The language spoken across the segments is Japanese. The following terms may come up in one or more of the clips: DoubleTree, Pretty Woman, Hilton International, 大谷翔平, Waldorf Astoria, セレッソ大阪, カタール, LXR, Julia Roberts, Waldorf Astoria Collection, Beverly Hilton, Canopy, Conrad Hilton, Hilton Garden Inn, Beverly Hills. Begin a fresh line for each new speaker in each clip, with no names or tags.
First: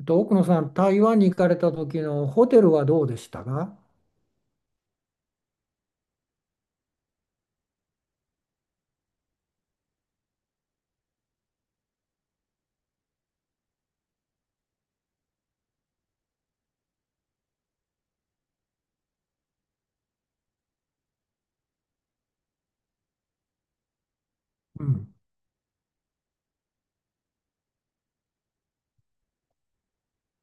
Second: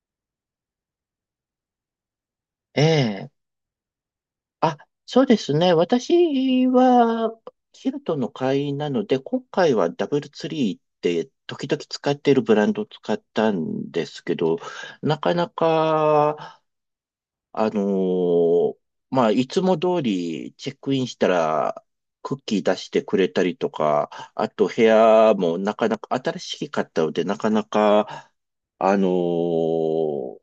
奥野さん、台湾に行かれた時のホテル
え
はどうで
え。
したか？
あ、そうですね。私は、ヒルトンの会員なので、今回はダブルツリーって時々使っているブランドを使ったんですけど、なかなか、あのーまあ、いつも通りチェックインしたら、クッキー出してくれたりとか、あと部
うん。
屋もなかなか新しかったので、なかなか、あのー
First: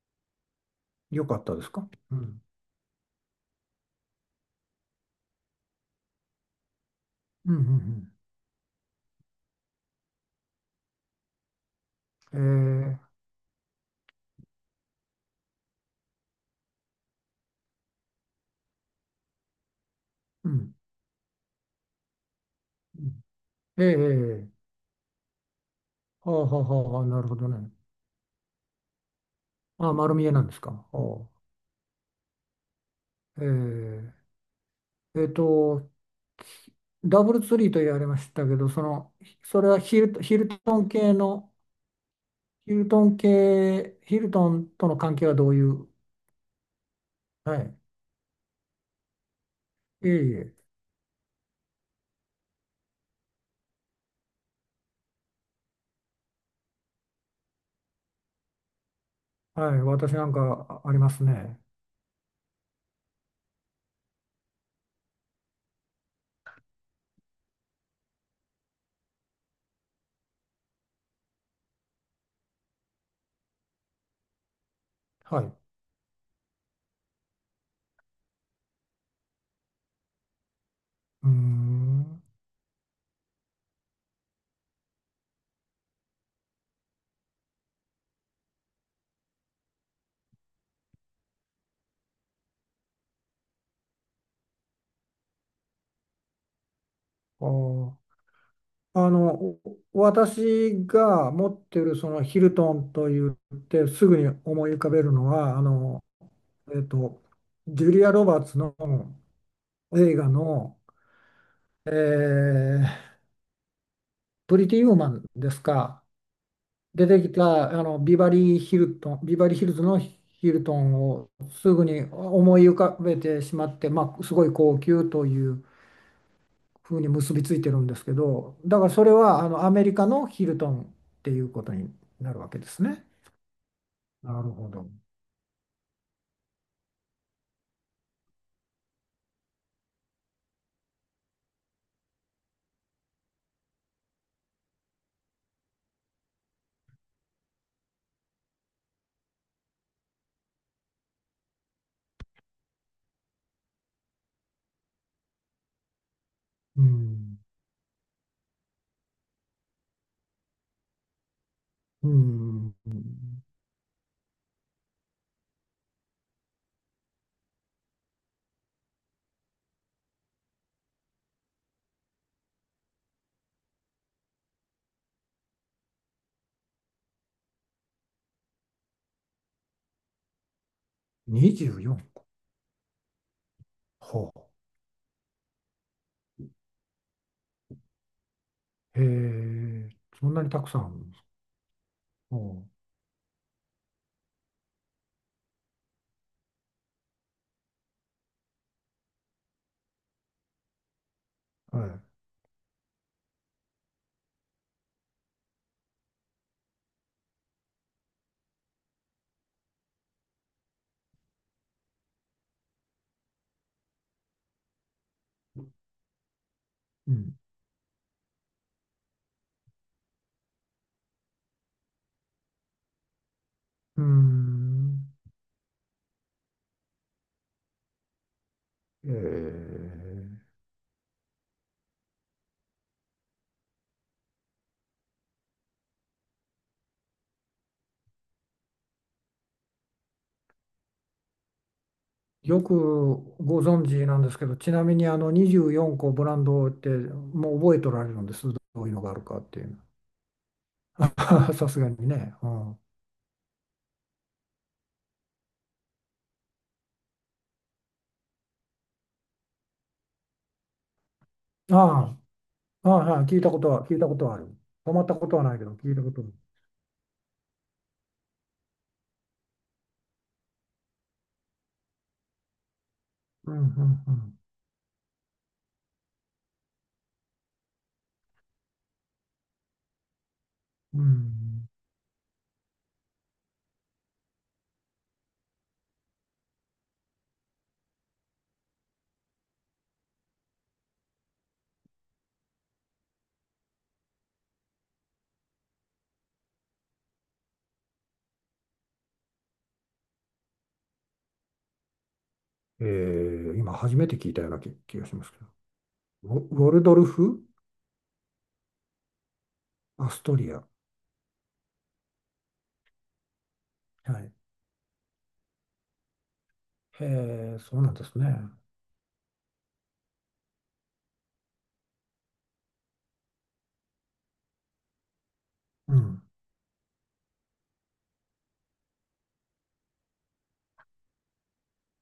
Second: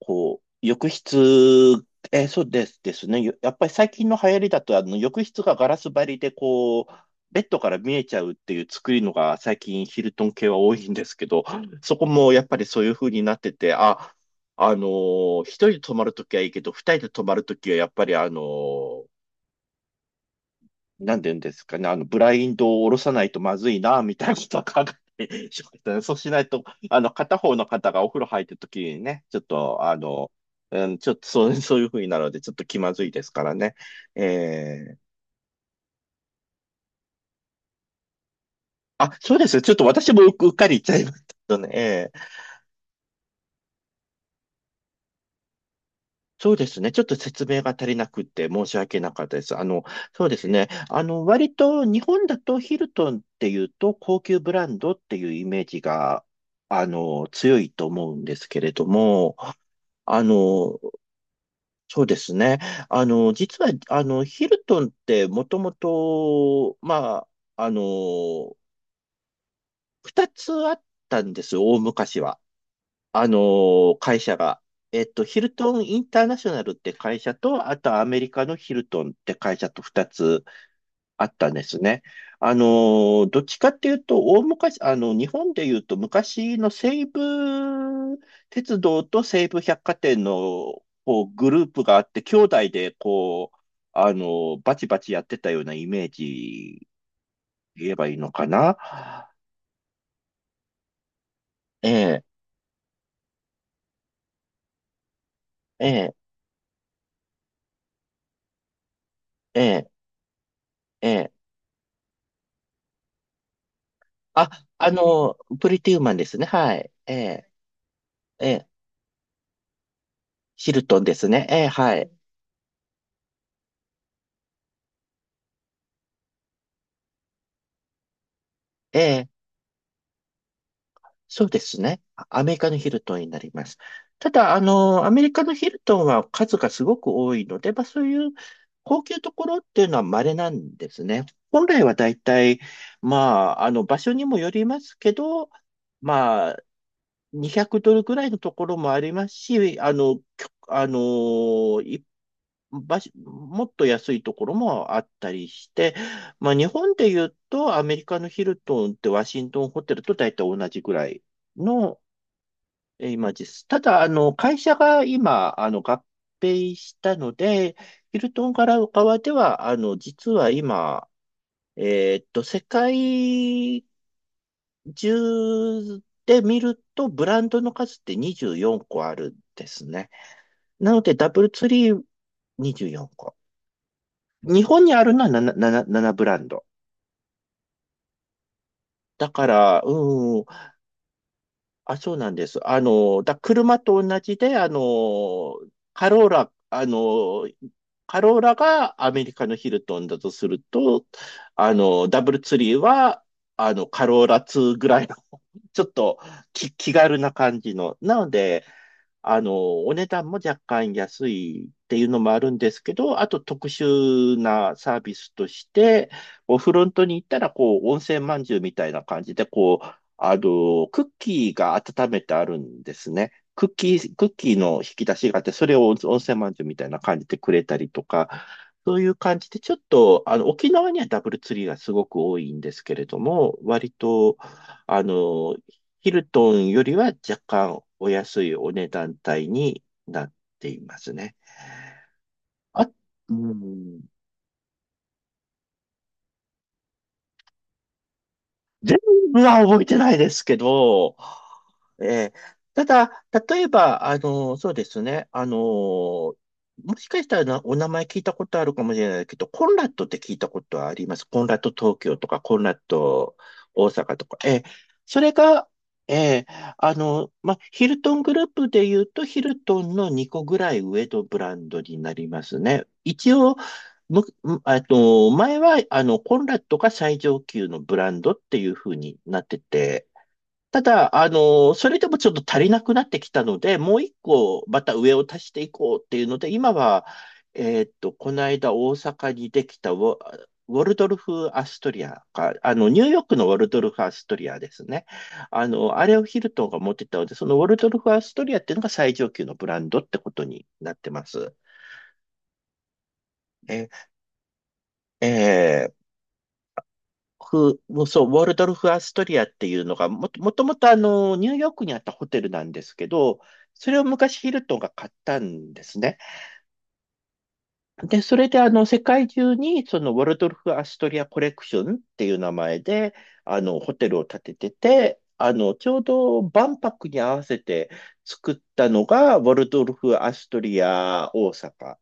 こう、浴
よかったです
室、
か？う
そ
ん。
うですですね。やっぱり最近の流行りだと、あの、浴室がガラス張りで、こう、ベッ
う
ドから見え
ん、
ちゃうっていう作りのが最近ヒルトン系は多いんですけど、そこも
う
やっぱりそ
ん、
う
う
い
ん。
う風になってて、あ、一人で泊まるときはいいけど、二人で泊まるときはやっぱり
うん。
なんて言うんですかね、あの、ブラインドを下ろ
う
さな
ん、
いとまずい
ええ
な、みたいなこ
ええ、
とを考えてしまったね。そうし
は
な
あ、
い
はあ、
と、あ
はあ、
の、
なる
片
ほど
方の
ね。
方がお風呂入ってるときにね、ちょっと、
あ、
あ
丸見
の、
えなんですか？
うん、ちょっと
は
そういうふうになるので、ちょっと気まずいです
あ、
からね。えー
ええっと、ダブルツリーと言われましたけど、そ
あ、
の、
そうです。
それ
ちょっ
は
と私もう
ヒ
う
ル
っか
ト
り言っ
ン
ちゃい
系
まし
の、
たね。
ヒルトン系、ヒルトンとの関係はどういう、
そうですね。ちょっと説
は
明が
い。
足りなくて申し訳なかったです。あの、
いえ
そう
い
です
え、
ね。あの、割と日本だとヒルトンっていうと高級ブランドっていうイメージが、あの、強いと思うんですけれども、
はい、私
あ
なんか
の、
あありますね。
そうですね。あの、実は、あの、ヒルトンってもともと、まあ、あの、二つあったんですよ、大昔は。会社が。えっと、ヒ
はい。
ル
う
トンインターナショナルって会社と、あとアメリカのヒルトンって会社と2つあ
ー
ったんですね。
ん。
あのどっちかっていうと、大昔、あの、日本で言うと昔の西武鉄道と西武百貨店のこうグループがあって、兄弟でこう、あのバチバチやってたようなイメージ
あ
言え
ー
ばいいのかな。
あの、私が持って
え
るその
え、
ヒルトンと言ってすぐに思い浮かべるのは、
ええ、
えっと、ジュリア・ロバーツの
ええ、
映画の、
ええ。
えープ
あ、
リティ・
あ
ウーマン
の、
です
プリティウー
か？
マンですね。はい。
出
え
てき
え、
たあのビバ
え
リー・
え、
ヒルトン、ビバリー・ヒルズのヒル
ヒ
ト
ル
ン
トンです
を
ね。ええ、
すぐ
は
に
い。
思い浮かべてしまって、まあ、すごい高級というふうに結びついてるんですけど、だから
え
それ
え、
はあのアメリカのヒルトンってい
そ
う
うで
こと
す
に
ね。
なる
ア
わ
メリ
けで
カの
す
ヒル
ね。
トンになります。た
なる
だ、あ
ほど。
の、アメリカのヒルトンは数がすごく多いので、まあそういう高級ところっていうのは稀なんですね。本来は大体、まあ、あの、場所にもよりますけど、まあ、200ドルぐらいのところもありますし、あの、きょあのー、い場所もっと安いところもあったりして、まあ日
う
本で言う
ん。
とアメリカのヒルトンってワシントンホテルと大体同じぐらいの
うん。
イメージです。ただ、あの、会社が今、あの、合併したので、ヒルトン側では、あの、実は今、世界10で見ると、ブランドの数って24個あるんですね。なので、ダブルツ
24
リー
個。
24個。
ほ
日本にあるのは 7, 7, 7ブランド。
う。へ
だから、
え、そん
う
な
ん、
にたくさんあるんですか？
あ、そうなん
ほ
です。あの、車と同じで、あの、カローラ、あの、カローラがアメリカのヒルトンだとすると、あ
う。は
の、
い。
ダブルツリーは、あの、カローラ2ぐらいの、ちょっと気軽な感じの。なので、あの、お値段も若干安いっていうのもあるんですけど、あと特殊なサービスとして、フロント
う
に行っ
ん。
たら、こう、温泉まんじゅうみたいな感じで、こう、あの、クッキーが温めてあるんですね。
うー
クッキーの引
ん。
き出しがあって、それを温泉まんじゅうみたいな感じでくれたりとか、そうい
え
う感じで、ちょっと、あ
ー
の、沖縄にはダブルツリーがすごく多いんですけれども、割と、あの、ヒルトンよりは若干お安いお値段帯になっていますね。
よく
あ、う
ご存
ん。
知なんですけど、ちなみにあの24個ブランドってもう覚えとられるんです、どういう
全
のがあるか
部
っ
は
ていうの？
覚えてないですけど、
さすがに
えー
ね。うん、あ
ただ、例えば、あの、そうですね、あの、もしかしたらお名前聞いたことあるかもしれないけど、コンラッドって聞いたことはあります。コンラッド東京
あ、
とか、コンラッ
ああ、はい、
ド大
聞いたこ
阪
と
と
はあ
か。
る。泊まった
そ
こ
れ
とはないけ
が、
ど、聞いたことある。
えーあの、ま、ヒルトングループで言うと、ヒルトンの2個ぐらい上のブランドになりますね。一
う
応、
ん、うん、う
む、
ん。
むえっと、前は、あの、コンラッドが最上級のブランドっていう風になってて、ただ、あ
う
の、それでもちょっと足りなくなってきたので、もう一個、また上を足していこうっていうので、今は、この間大阪にできたウォルドルフ・アストリアか、あの、ニューヨークのウォルドルフ・アストリアですね。あの、あれをヒルトンが持ってたので、そのウォルドルフ・アストリアっていうのが最上級のブランドってことになってます。
ん、今初
え、
めて聞いたような気がしますけど。
え
ウォルドルフ・
フ、そう、ウォルドルフ・アストリアっていうのが
アスト
も
リア。
ともとあの、ニューヨークにあったホテルなんですけど、それを
はい。
昔ヒルトンが買ったんですね。
へえ、そうなんです
で、
ね。
それであの、世界中にそのウォルドルフ・アストリアコレクションっていう名前で、あの、ホテルを建ててて、あの、ち
う
ょう
ん。
ど万博に合わせて作ったのが、ウォルドルフ・アストリア大阪っ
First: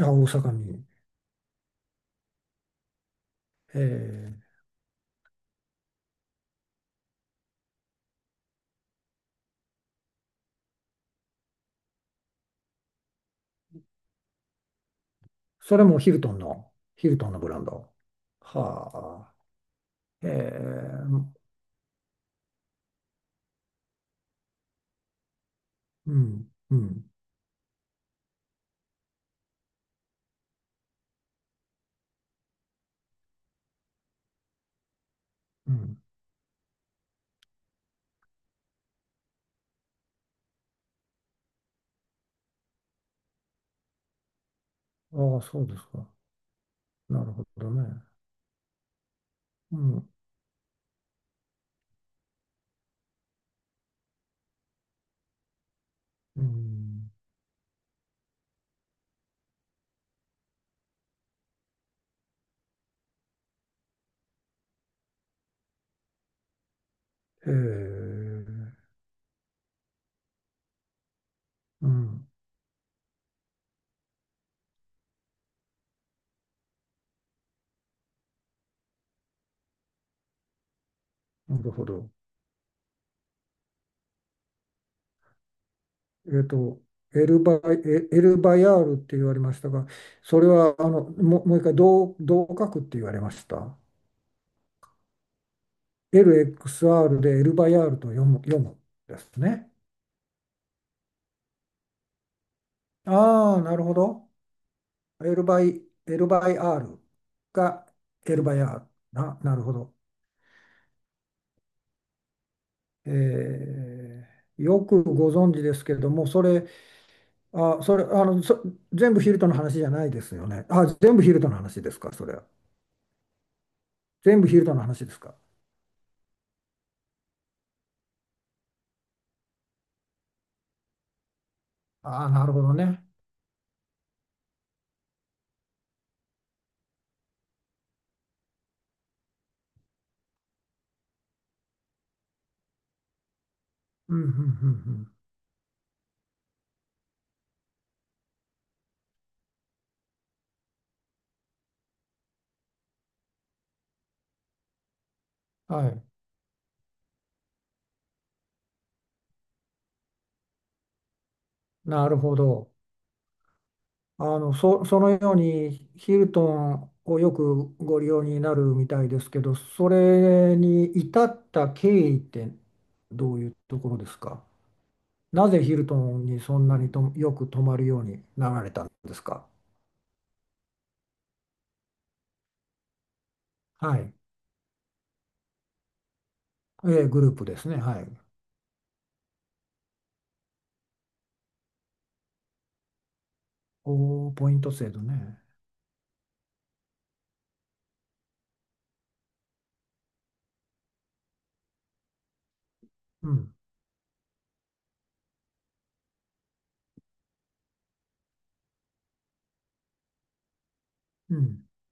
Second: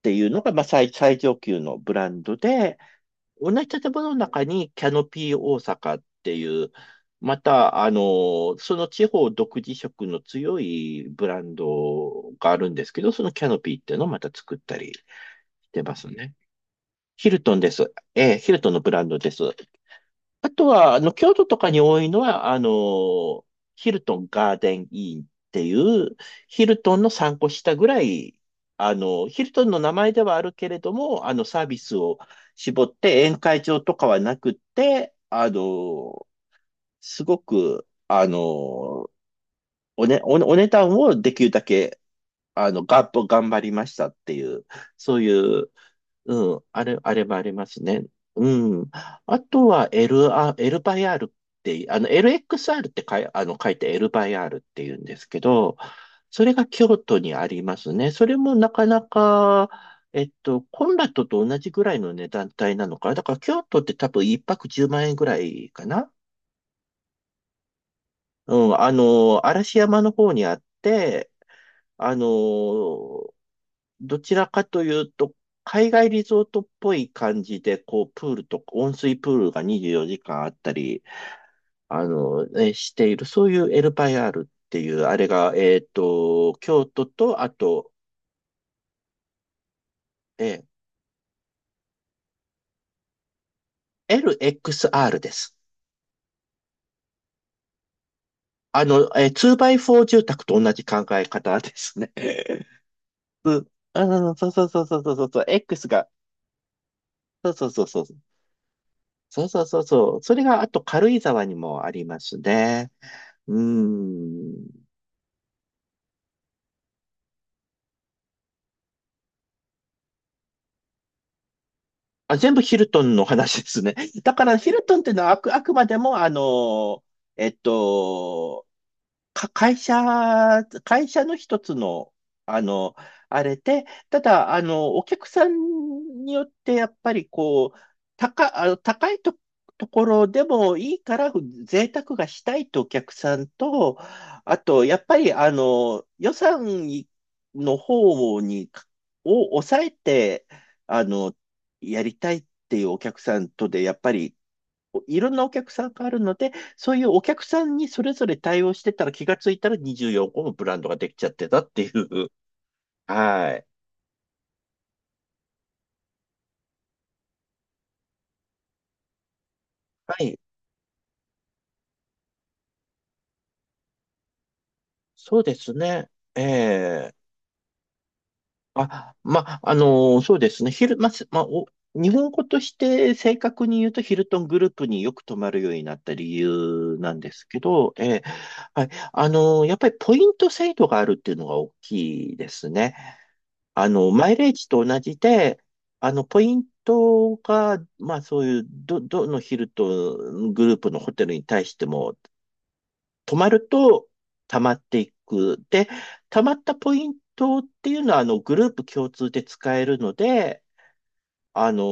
あ、
てい
大
うの
阪
が、まあ、
に。
最上級のブランドで、同じ
へ
建物の
え、
中にキャノピー大阪っていう、また、あの、その地方独自色の強いブランドがあるんですけど、そのキャノピーっていうのをまた作ったりし
そ
て
れ
ま
も
すね。
ヒルト
ヒ
ンの
ル
ブ
ト
ラ
ン
ン
です。
ド。
ええ、ヒルトンのブランド
は
です。
あ。へえ、
あとは、あの、
う
京
ん、
都とかに多いのは、あの、ヒルトンガーデンインっていう、ヒ
う
ルトン
ん、
の3個下ぐらい、あの、ヒルトンの名前ではあるけれども、あの、サービスを絞って宴会場とかはなくって、あ
うん。
の、すごく、あの、おね、お、お値段をできるだけ、あの、がっと頑張りましたっていう、そうい
ああ、そう
う
ですか。
うん、あれ
なる
ばあ
ほ
りま
ど
すね。
ね。
うん。あと
う
は
ん、
L バイ R って、あの、LXR ってあの、書いて L バイ R って言うんですけど、
う
それが京
ん。
都にありますね。それもなかなか、コンラットと同じぐらいの値段帯なのかな。だから京都って多分一泊10万円ぐらいかな。
へえ、
う
う
ん、あの、嵐山の方にあって、あ
ん。
の、どちらかというと、海外リゾートっぽい感じで、こう、プールとか、温水プールが24時間あったり、
なるほ
あ
ど。
の、ね、している、そういうエルバイアールっていう、あれが、
えっと、
京都
エル
と、あ
バ、
と、
エルバヤールって言われましたが、それ
え
はもう一回どう書くって言われました？
LXR です。
LXR でエルバヤールと読む
あの、
です
2
ね。
ォ4住宅と同じ考え方ですね。
あ
う
あ、
ん
なるほど。
あそうん、そうそうそうそうそう
エ
そ
ル
う、
バイ、
X が、
エルバイアール
そうそうそう
が
そう、
エルバヤール。
そう
な
そ
る
う
ほ
そう
ど。
そう、それがあと軽井沢にもありますね。うー
えーよ
ん。
くご存知ですけれども、それ、あ、それ、あの、そ全部ヒルトの話じゃないですよね？あ、全部ヒルトの話ですか、それ
あ、
は？
全部ヒルトンの話ですね。だ
全
か
部
ら
ヒル
ヒ
トの
ルトンっ
話
て
で
いう
す
のは
か？
あくまでも、えっと、か、会社、会社の一つの、
ああ、なる
あ
ほど
の、
ね。
あれで。ただ、あの、お客さんによって、やっぱりこう、高、あの、高いと、ところでもいいから贅沢がしたいとお客さんと、
うん、うん、う
あと、やっ
ん、
ぱり、あの、予算の方に、を抑えて、あの、やりたいっていうお客さんとで、やっぱりいろんなお客
うん。
さ
は
んがあ
い。
るので、そういうお客さんにそれぞれ対応してたら気がついたら24個もブランドができちゃってたってい
なる
う。
ほど。
はい。
そのようにヒルトンをよくご利用になるみたいですけど、そ
はい。
れに至った経緯ってどういうところですか？
そう
な
で
ぜヒ
す
ルト
ね。
ンに
え
そんなにと
え。
よく泊まるようになられたん
あ、
ですか？
ま、あのーそうですね。ヒル、ま、すま、お、日本語として正確に言う
は
と
い。
ヒルトングループによく泊まるようになった理由
ええ、
なん
グル
で
ープ
す
で
け
すね。
ど、
は
え
い。
え。はい。やっぱりポイント制度があるっていうのが大きいですね。あの、
お
マ
ー、
イレ
ポ
ー
イン
ジ
ト
と
制
同
度
じ
ね。
で、あの、ポイントが、まあそういう、どのヒルとグループのホテルに対しても、
う
泊ま
ん、
ると溜まっていく。で、溜まったポイントっていうのは、あの、グループ共通で使えるので、
うん。
あの、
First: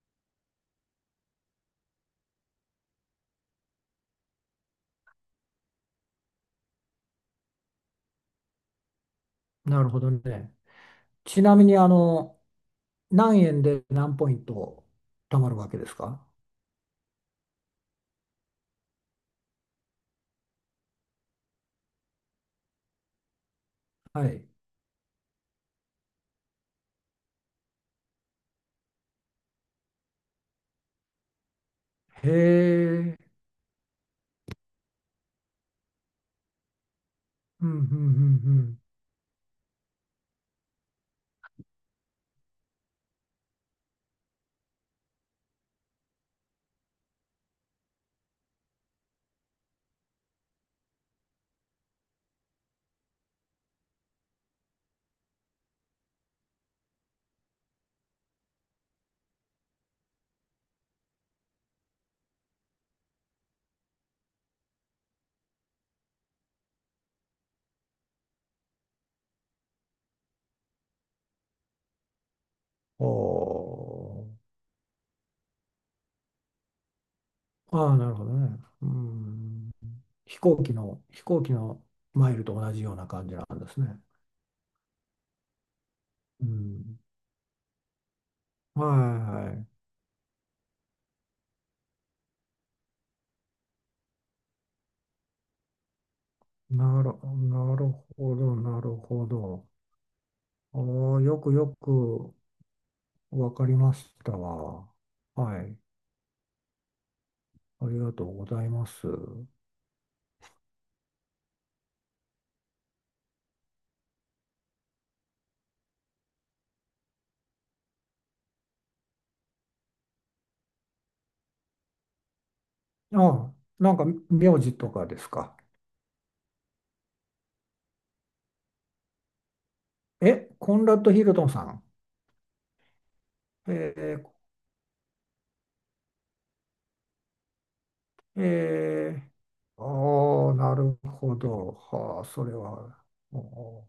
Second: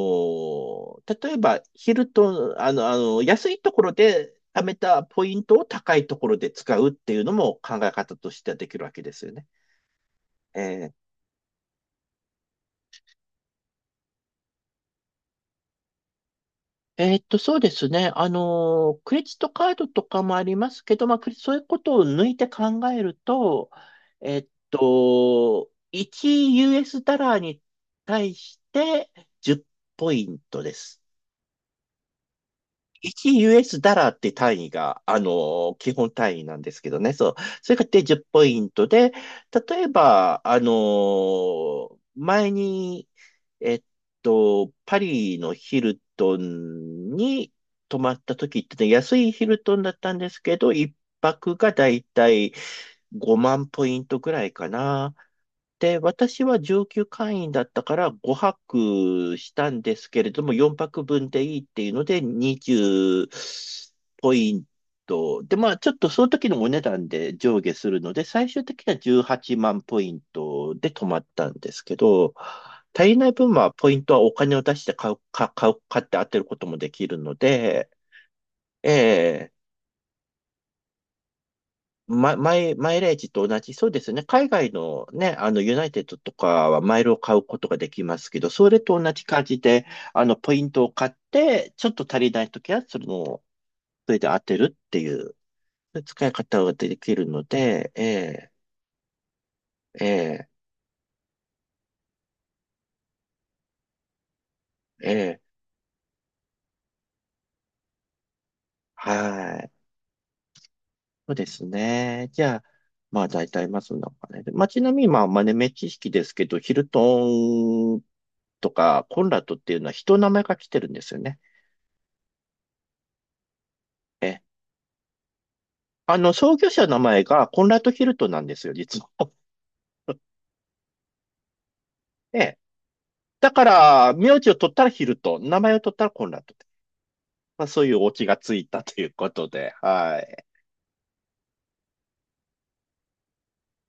例えば、ヒルと、あの、あの、安いところで貯めたポイントを高いところで使うっていうのも考え方としてはできるわけですよね。
なるほどね。
え
ちなみに、何円で何ポイント貯まるわけですか？
そうですね。クレジットカードとかもありますけど、まあ、そういうことを抜いて考えると、
はい。
1US ダラーに対して10ポイントです。
へえ、
1US ダラーって単位が、あの、基本単位なんですけどね。そう。
うん、
そ
う
れ
ん、う
がで10ポイ
ん、う
ン
ん。
トで、例えば、あの、前に、えっパリのヒルトンに泊まった時ってね、安いヒルトンだったんですけど、一泊がだいたい5万ポイントぐらいかな。で、私は上級会員だったから5泊したんですけれども、4泊分でいいっていうので20ポイント。で、まあちょっとその時のお値段で上下するので、最終的には18万ポイントで止まったんですけど、
お
足りない分はポイントは
ー、
お金を出して買う、か、買う、買って当てることもできるの
あ
で、
あ、なるほどね。う
ええ。
ん。飛行機のマイルと同じよ
マ
う
イ
な
レー
感
ジ
じ
と
なん
同
で
じ、
す
そう
ね。
ですね。海外のね、あの、ユナイテッドと
う
かはマ
ん。
イルを買うことができますけど、それ
はい
と同じ感じ
は
で、あの、ポイントを買って、ちょっと足りないときは、それで当てるっていう、そういう使い方が
い。
できるの
な
で、
る
え
ほ
え、
ど、なるほど。
ええ、
おー、よくよくわかりましたわ。
ええ、
はい。ありがとうございます。
はい。そうですね。じゃあ、まあ、大体、まあ、そんなお金で。まあ、ちなみに、まあ、豆目知識ですけど、ヒルトンとか、コンラッドっていうのは人の名前が来てるんですよね。
ああ、なんか
ええ。
名字とかですか？
あの、創業者の名前がコンラッド・ヒルトンなんですよ、実は。
え、コンラッド・ヒルトンさん。
ね。だから、
え
名字を取ったらヒルトン、名前を取ったらコンラッドって。まあ、そういうオチが
ー、
ついたという
え
ことで、はい。
ああ、なるほど。はあ、それは。お